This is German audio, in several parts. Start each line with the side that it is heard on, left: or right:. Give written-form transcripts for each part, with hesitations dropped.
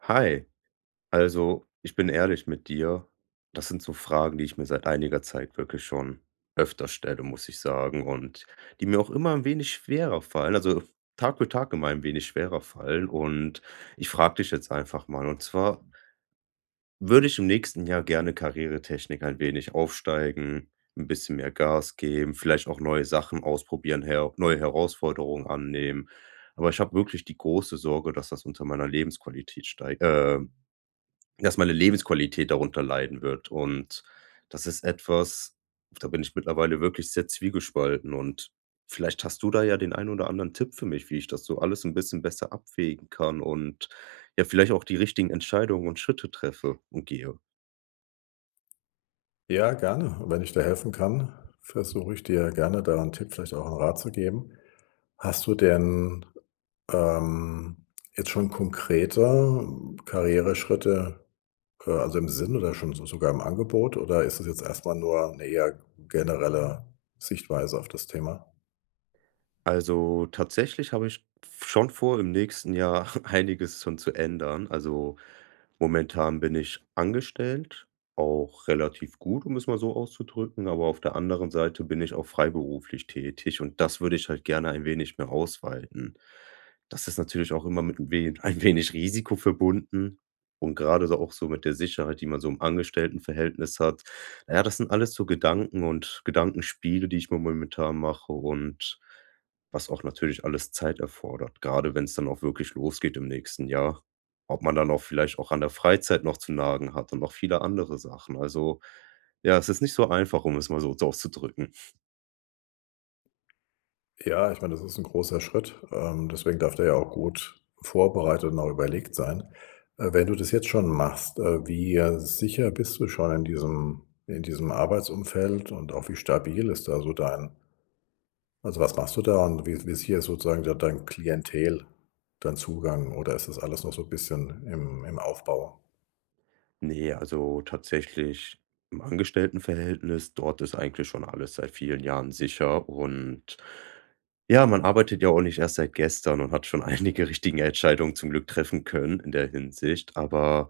right: Hi, also ich bin ehrlich mit dir. Das sind so Fragen, die ich mir seit einiger Zeit wirklich schon öfter stelle, muss ich sagen, und die mir auch immer ein wenig schwerer fallen. Also Tag für Tag immer ein wenig schwerer fallen. Und ich frage dich jetzt einfach mal, und zwar würde ich im nächsten Jahr gerne karrieretechnik ein wenig aufsteigen, ein bisschen mehr Gas geben, vielleicht auch neue Sachen ausprobieren, her neue Herausforderungen annehmen. Aber ich habe wirklich die große Sorge, dass das unter meiner Lebensqualität steigt, dass meine Lebensqualität darunter leiden wird. Und das ist etwas, da bin ich mittlerweile wirklich sehr zwiegespalten. Und vielleicht hast du da ja den einen oder anderen Tipp für mich, wie ich das so alles ein bisschen besser abwägen kann und ja, vielleicht auch die richtigen Entscheidungen und Schritte treffe und gehe.
left: Ja, gerne. Wenn ich dir helfen kann, versuche ich dir gerne da einen Tipp, vielleicht auch einen Rat zu geben. Hast du denn, ähm, jetzt schon konkrete Karriereschritte, also im Sinn oder schon so sogar im Angebot oder ist es jetzt erstmal nur 'ne eher generelle Sichtweise auf das Thema?
right: Also, tatsächlich habe ich schon vor, im nächsten Jahr einiges schon zu ändern. Also, momentan bin ich angestellt, auch relativ gut, um es mal so auszudrücken, aber auf der anderen Seite bin ich auch freiberuflich tätig und das würde ich halt gerne ein wenig mehr ausweiten. Das ist natürlich auch immer mit 'n wen ein wenig Risiko verbunden und gerade so auch so mit der Sicherheit, die man so im Angestelltenverhältnis hat. Na ja, das sind alles so Gedanken und Gedankenspiele, die ich mir momentan mache und was auch natürlich alles Zeit erfordert, gerade wenn es dann auch wirklich losgeht im nächsten Jahr. Ob man dann auch vielleicht auch an der Freizeit noch zu nagen hat und noch viele andere Sachen. Also, ja, es ist nicht so einfach, um es mal so auszudrücken.
left: Ja, ich meine, das ist ein großer Schritt. Deswegen darf der ja auch gut vorbereitet und auch überlegt sein. Wenn du das jetzt schon machst, wie sicher bist du schon in diesem Arbeitsumfeld und auch wie stabil ist da so dein also, was machst du da und wie sicher ist sozusagen da dein Klientel, dein Zugang oder ist das alles noch so ein bisschen im Aufbau?
right: Ne, also tatsächlich im Angestelltenverhältnis, dort ist eigentlich schon alles seit vielen Jahren sicher und ja, man arbeitet ja auch nicht erst seit gestern und hat schon einige richtigen Entscheidungen zum Glück treffen können in der Hinsicht. Aber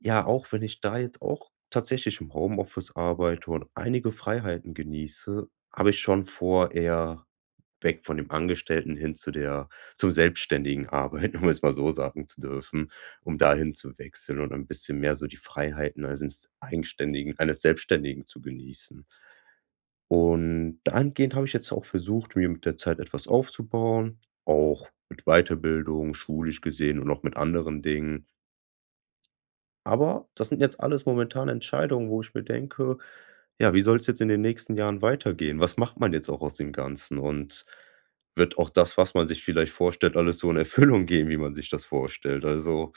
right: ja, auch wenn ich da jetzt auch tatsächlich im Homeoffice arbeite und einige Freiheiten genieße, habe ich schon vor, eher weg von dem Angestellten hin zu der zum selbstständigen Arbeiten, um es mal so sagen zu dürfen, um dahin zu wechseln und ein bisschen mehr so die Freiheiten eines Eigenständigen, eines Selbstständigen zu genießen. Und dahingehend habe ich jetzt auch versucht, mir mit der Zeit etwas aufzubauen, auch mit Weiterbildung, schulisch gesehen und auch mit anderen Dingen. Aber das sind jetzt alles momentan Entscheidungen, wo ich mir denke: „Ja, wie soll es jetzt in den nächsten Jahren weitergehen? Was macht man jetzt auch aus dem Ganzen? Und wird auch das, was man sich vielleicht vorstellt, alles so in Erfüllung gehen, wie man sich das vorstellt?" Also,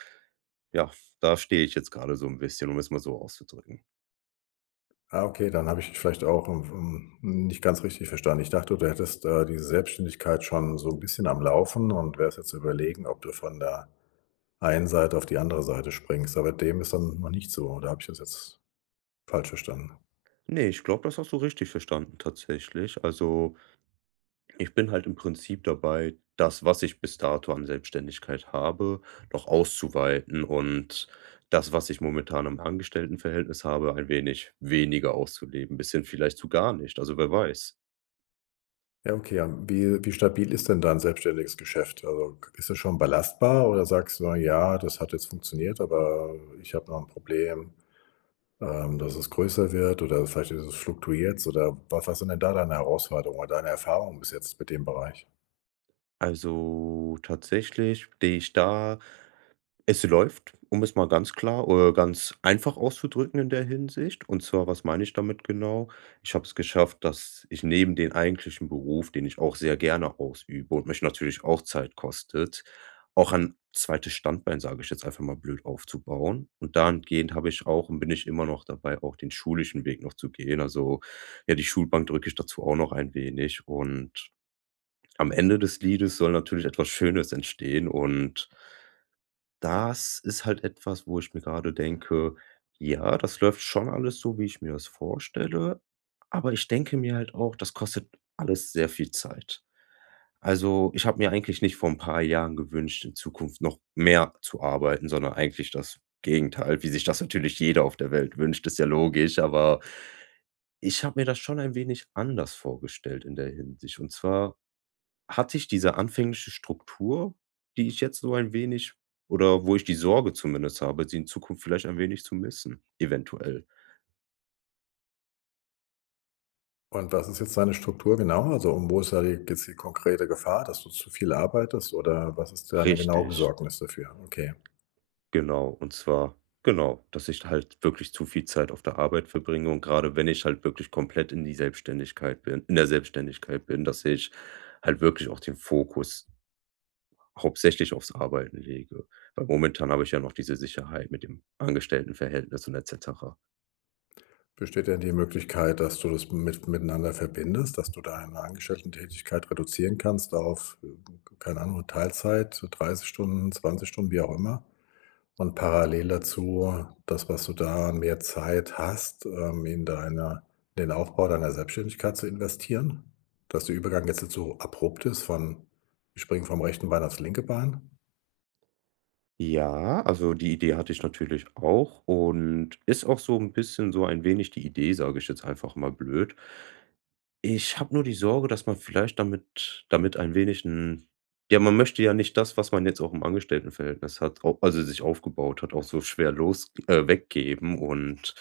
right: ja, da stehe ich jetzt gerade so ein bisschen, um es mal so auszudrücken.
left: Ah, okay, dann habe ich dich vielleicht auch, nicht ganz richtig verstanden. Ich dachte, du hättest, diese Selbstständigkeit schon so ein bisschen am Laufen und wärst jetzt überlegen, ob du von der einen Seite auf die andere Seite springst, aber dem ist dann noch nicht so, oder habe ich das jetzt falsch verstanden?
right: Ne, ich glaube, das hast du richtig verstanden tatsächlich. Also, ich bin halt im Prinzip dabei, das, was ich bis dato an Selbstständigkeit habe, noch auszuweiten und das, was ich momentan im Angestelltenverhältnis habe, ein wenig weniger auszuleben, bisschen vielleicht zu gar nicht, also wer weiß.
left: Ja, okay, wie stabil ist denn dein selbstständiges Geschäft? Also, ist es schon belastbar oder sagst du: „Na ja, das hat jetzt funktioniert, aber ich habe noch ein Problem, dass es größer wird oder vielleicht ist es fluktuiert“ oder was? Was sind denn da deine Herausforderungen oder deine Erfahrungen bis jetzt mit dem Bereich?
right: Also tatsächlich stehe ich da. Es läuft, um es mal ganz klar oder ganz einfach auszudrücken in der Hinsicht. Und zwar, was meine ich damit genau? Ich habe es geschafft, dass ich neben den eigentlichen Beruf, den ich auch sehr gerne ausübe und mich natürlich auch Zeit kostet, auch ein zweites Standbein, sage ich jetzt einfach mal blöd, aufzubauen. Und dahingehend habe ich auch und bin ich immer noch dabei, auch den schulischen Weg noch zu gehen. Also ja, die Schulbank drücke ich dazu auch noch ein wenig. Und am Ende des Liedes soll natürlich etwas Schönes entstehen und das ist halt etwas, wo ich mir gerade denke: „Ja, das läuft schon alles so, wie ich mir das vorstelle." Aber ich denke mir halt auch, das kostet alles sehr viel Zeit. Also, ich habe mir eigentlich nicht vor ein paar Jahren gewünscht, in Zukunft noch mehr zu arbeiten, sondern eigentlich das Gegenteil, wie sich das natürlich jeder auf der Welt wünscht, ist ja logisch. Aber ich habe mir das schon ein wenig anders vorgestellt in der Hinsicht. Und zwar hat dich diese anfängliche Struktur, die ich jetzt so ein wenig oder wo ich die Sorge zumindest habe, sie in Zukunft vielleicht ein wenig zu missen, eventuell.
left: Und was ist jetzt deine Struktur genau? Also, und wo ist da die konkrete Gefahr, dass du zu viel arbeitest oder was ist deine genaue
right: Richtig,
left: Besorgnis dafür? Okay.
right: genau. Und zwar genau, dass ich halt wirklich zu viel Zeit auf der Arbeit verbringe und gerade wenn ich halt wirklich komplett in der Selbstständigkeit bin, dass ich halt wirklich auch den Fokus hauptsächlich aufs Arbeiten lege. Weil momentan habe ich ja noch diese Sicherheit mit dem Angestelltenverhältnis und et cetera.
left: Besteht denn die Möglichkeit, dass du das miteinander verbindest, dass du deine angestellten Tätigkeit reduzieren kannst auf, keine Ahnung, Teilzeit, 30 Stunden, 20 Stunden, wie auch immer? Und parallel dazu das, was du da an mehr Zeit hast, in deine in den Aufbau deiner Selbstständigkeit zu investieren? Dass der Übergang jetzt nicht so abrupt ist von wir springen vom rechten Bein aufs linke Bein?
right: Ja, also die Idee hatte ich natürlich auch und ist auch so ein bisschen so ein wenig die Idee, sage ich jetzt einfach mal blöd. Ich habe nur die Sorge, dass man vielleicht damit ein wenig ein ja, man möchte ja nicht das, was man jetzt auch im Angestelltenverhältnis hat, au also sich aufgebaut hat, auch so schwer los weggeben und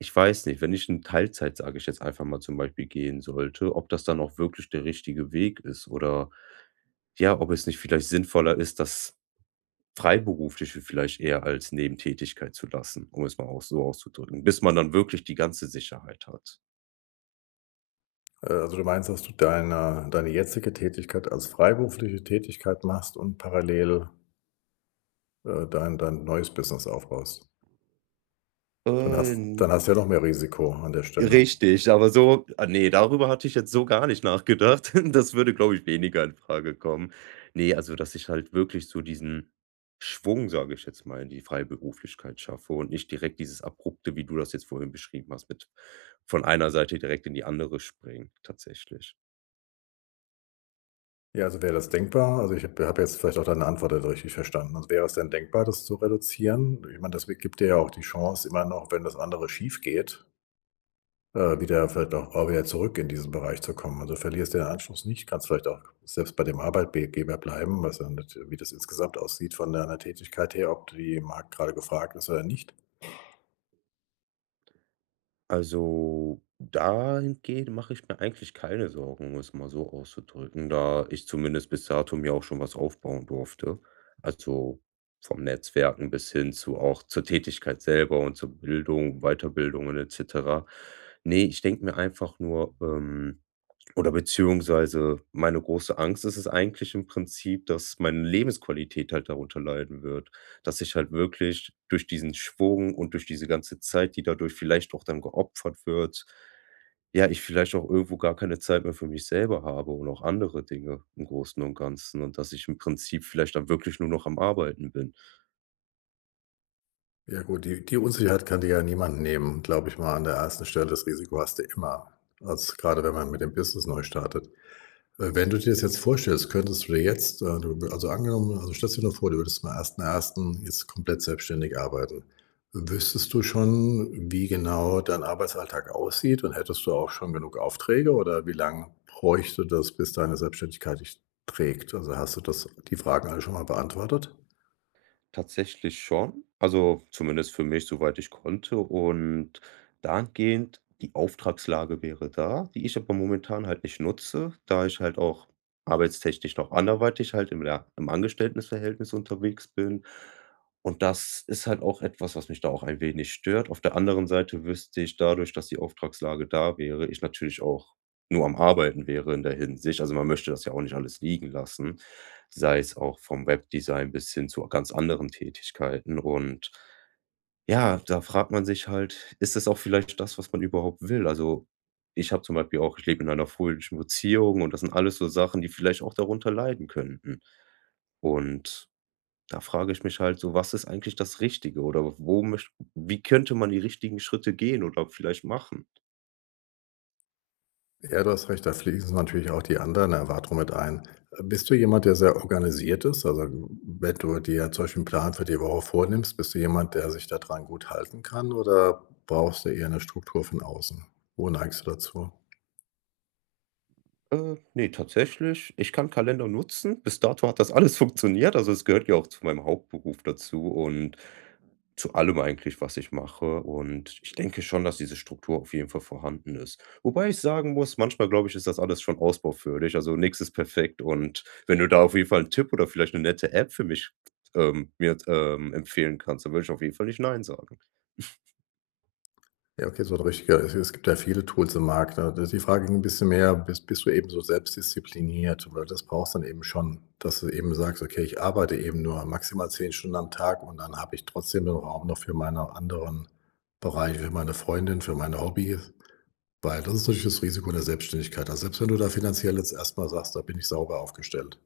right: ich weiß nicht, wenn ich in Teilzeit, sage ich jetzt einfach mal zum Beispiel, gehen sollte, ob das dann auch wirklich der richtige Weg ist oder ja, ob es nicht vielleicht sinnvoller ist, dass Freiberufliche vielleicht eher als Nebentätigkeit zu lassen, um es mal auch so auszudrücken, bis man dann wirklich die ganze Sicherheit hat.
left: Also, du meinst, dass du deine jetzige Tätigkeit als freiberufliche Tätigkeit machst und parallel dein neues Business aufbaust.
right: N
left: Dann hast du ja noch mehr Risiko an der Stelle.
right: richtig, aber so ne, darüber hatte ich jetzt so gar nicht nachgedacht. Das würde, glaube ich, weniger in Frage kommen. Ne, also, dass ich halt wirklich so diesen Schwung, sage ich jetzt mal, in die Freiberuflichkeit schaffe und nicht direkt dieses Abrupte, wie du das jetzt vorhin beschrieben hast, mit von einer Seite direkt in die andere springen, tatsächlich.
left: Ja, also wäre das denkbar? Also, ich habe jetzt vielleicht auch deine Antwort nicht richtig verstanden. Also, wäre es denn denkbar, das zu reduzieren? Ich meine, das gibt dir ja auch die Chance, immer noch, wenn das andere schiefgeht, wieder vielleicht auch wieder zurück in diesen Bereich zu kommen. Also, du verlierst den Anschluss nicht, kannst vielleicht auch selbst bei dem Arbeitgeber bleiben, was dann wie das insgesamt aussieht von deiner Tätigkeit her, ob die im Markt grade gefragt ist oder nicht.
right: Also, dahingehend mache ich mir eigentlich keine Sorgen, um es mal so auszudrücken, da ich zumindest bis dato mir auch schon was aufbauen durfte. Also, vom Netzwerken bis hin zu auch zur Tätigkeit selber und zur Bildung, Weiterbildungen et cetera. Ne, ich denke mir einfach nur, oder beziehungsweise meine große Angst ist es eigentlich im Prinzip, dass meine Lebensqualität halt darunter leiden wird, dass ich halt wirklich durch diesen Schwung und durch diese ganze Zeit, die dadurch vielleicht auch dann geopfert wird, ja, ich vielleicht auch irgendwo gar keine Zeit mehr für mich selber habe und auch andere Dinge im Großen und Ganzen und dass ich im Prinzip vielleicht dann wirklich nur noch am Arbeiten bin.
left: Ja gut, die Unsicherheit kann dir ja niemand nehmen, glaube ich mal an der ersten Stelle. Das Risiko hast du immer, als gerade wenn man mit dem Business neu startet. Wenn du dir das jetzt vorstellst, könntest du dir jetzt, du also angenommen also stellst du dir nur vor, du würdest am ersten jetzt komplett selbstständig arbeiten. Wüsstest du schon, wie genau dein Arbeitsalltag aussieht und hättest du auch schon genug Aufträge oder wie lang bräuchte das, bis deine Selbstständigkeit dich trägt? Also, hast du das die Fragen alle schon mal beantwortet?
right: Tatsächlich schon. Also zumindest für mich, soweit ich konnte. Und dahingehend, die Auftragslage wäre da, die ich aber momentan halt nicht nutze, da ich halt auch arbeitstechnisch noch anderweitig halt im Angestelltenverhältnis unterwegs bin. Und das ist halt auch etwas, was mich da auch ein wenig stört. Auf der anderen Seite wüsste ich dadurch, dass die Auftragslage da wäre, ich natürlich auch nur am Arbeiten wäre in der Hinsicht. Also man möchte das ja auch nicht alles liegen lassen, sei es auch vom Webdesign bis hin zu ganz anderen Tätigkeiten. Und ja, da fragt man sich halt, ist das auch vielleicht das, was man überhaupt will? Also, ich habe zum Beispiel auch ich lebe in einer fröhlichen Beziehung und das sind alles so Sachen, die vielleicht auch darunter leiden könnten. Und da frage ich mich halt so, was ist eigentlich das Richtige oder wo möcht wie könnte man die richtigen Schritte gehen oder vielleicht machen?
left: Ja, du hast recht, da fließen natürlich auch die anderen Erwartungen mit ein. Bist du jemand, der sehr organisiert ist? Also, wenn du dir zum Beispiel 'n Plan für die Woche vornimmst, bist du jemand, der sich daran gut halten kann oder brauchst du eher eine Struktur von außen? Wo neigst du dazu?
right: Ne, tatsächlich, ich kann Kalender nutzen. Bis dato hat das alles funktioniert. Also, es gehört ja auch zu meinem Hauptberuf dazu und zu allem eigentlich, was ich mache. Und ich denke schon, dass diese Struktur auf jeden Fall vorhanden ist. Wobei ich sagen muss, manchmal glaube ich, ist das alles schon ausbaufähig. Also, nichts ist perfekt und wenn du da auf jeden Fall einen Tipp oder vielleicht eine nette App für mich, mir, empfehlen kannst, dann würde ich auf jeden Fall nicht nein sagen.
left: Ja, okay, so 'n richtiger es gibt ja viele Tools im Markt, ne? Da die Frage ging ein bisschen mehr, bist du eben so selbstdiszipliniert? Weil das brauchst dann eben schon, dass du eben sagst: „Okay, ich arbeite eben nur maximal 10 Stunden am Tag und dann habe ich trotzdem den Raum noch für meine anderen Bereiche, für meine Freundin, für meine Hobbys.“ Weil das ist natürlich das Risiko der Selbstständigkeit. Also, selbst wenn du da finanziell jetzt erstmal sagst: „Da bin ich sauber aufgestellt.“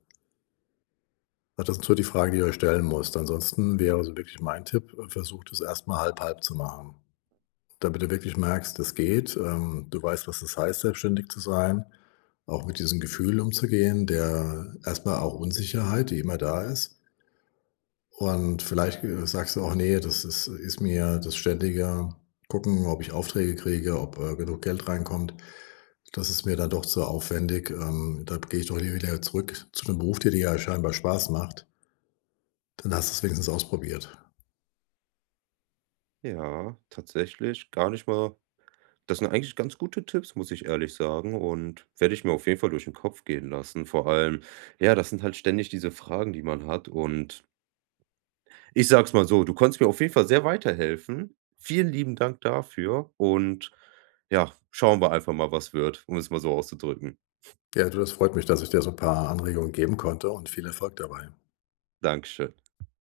left: Ja, das sind so die Fragen, die ihr euch stellen müsst. Ansonsten wäre also wirklich mein Tipp, versucht es erstmal halb halb zu machen, damit du wirklich merkst, das geht. Du weißt, was das heißt, selbstständig zu sein, auch mit diesen Gefühlen umzugehen, der erstmal auch Unsicherheit, die immer da ist. Und vielleicht sagst du auch, nee, das ist, ist mir das ständige Gucken, ob ich Aufträge kriege, ob genug Geld reinkommt. Das ist mir dann doch zu aufwendig. Da gehe ich doch lieber wieder zurück zu einem Beruf, der dir ja scheinbar Spaß macht. Dann hast du's wenigstens ausprobiert.
right: Ja, tatsächlich gar nicht mal. Das sind eigentlich ganz gute Tipps, muss ich ehrlich sagen, und werde ich mir auf jeden Fall durch den Kopf gehen lassen. Vor allem, ja, das sind halt ständig diese Fragen, die man hat. Und ich sage es mal so, du konntest mir auf jeden Fall sehr weiterhelfen. Vielen lieben Dank dafür. Und ja, schauen wir einfach mal, was wird, um es mal so auszudrücken.
left: Ja, du, das freut mich, dass ich dir so 'n paar Anregungen geben konnte und viel Erfolg dabei.
right: Dankeschön.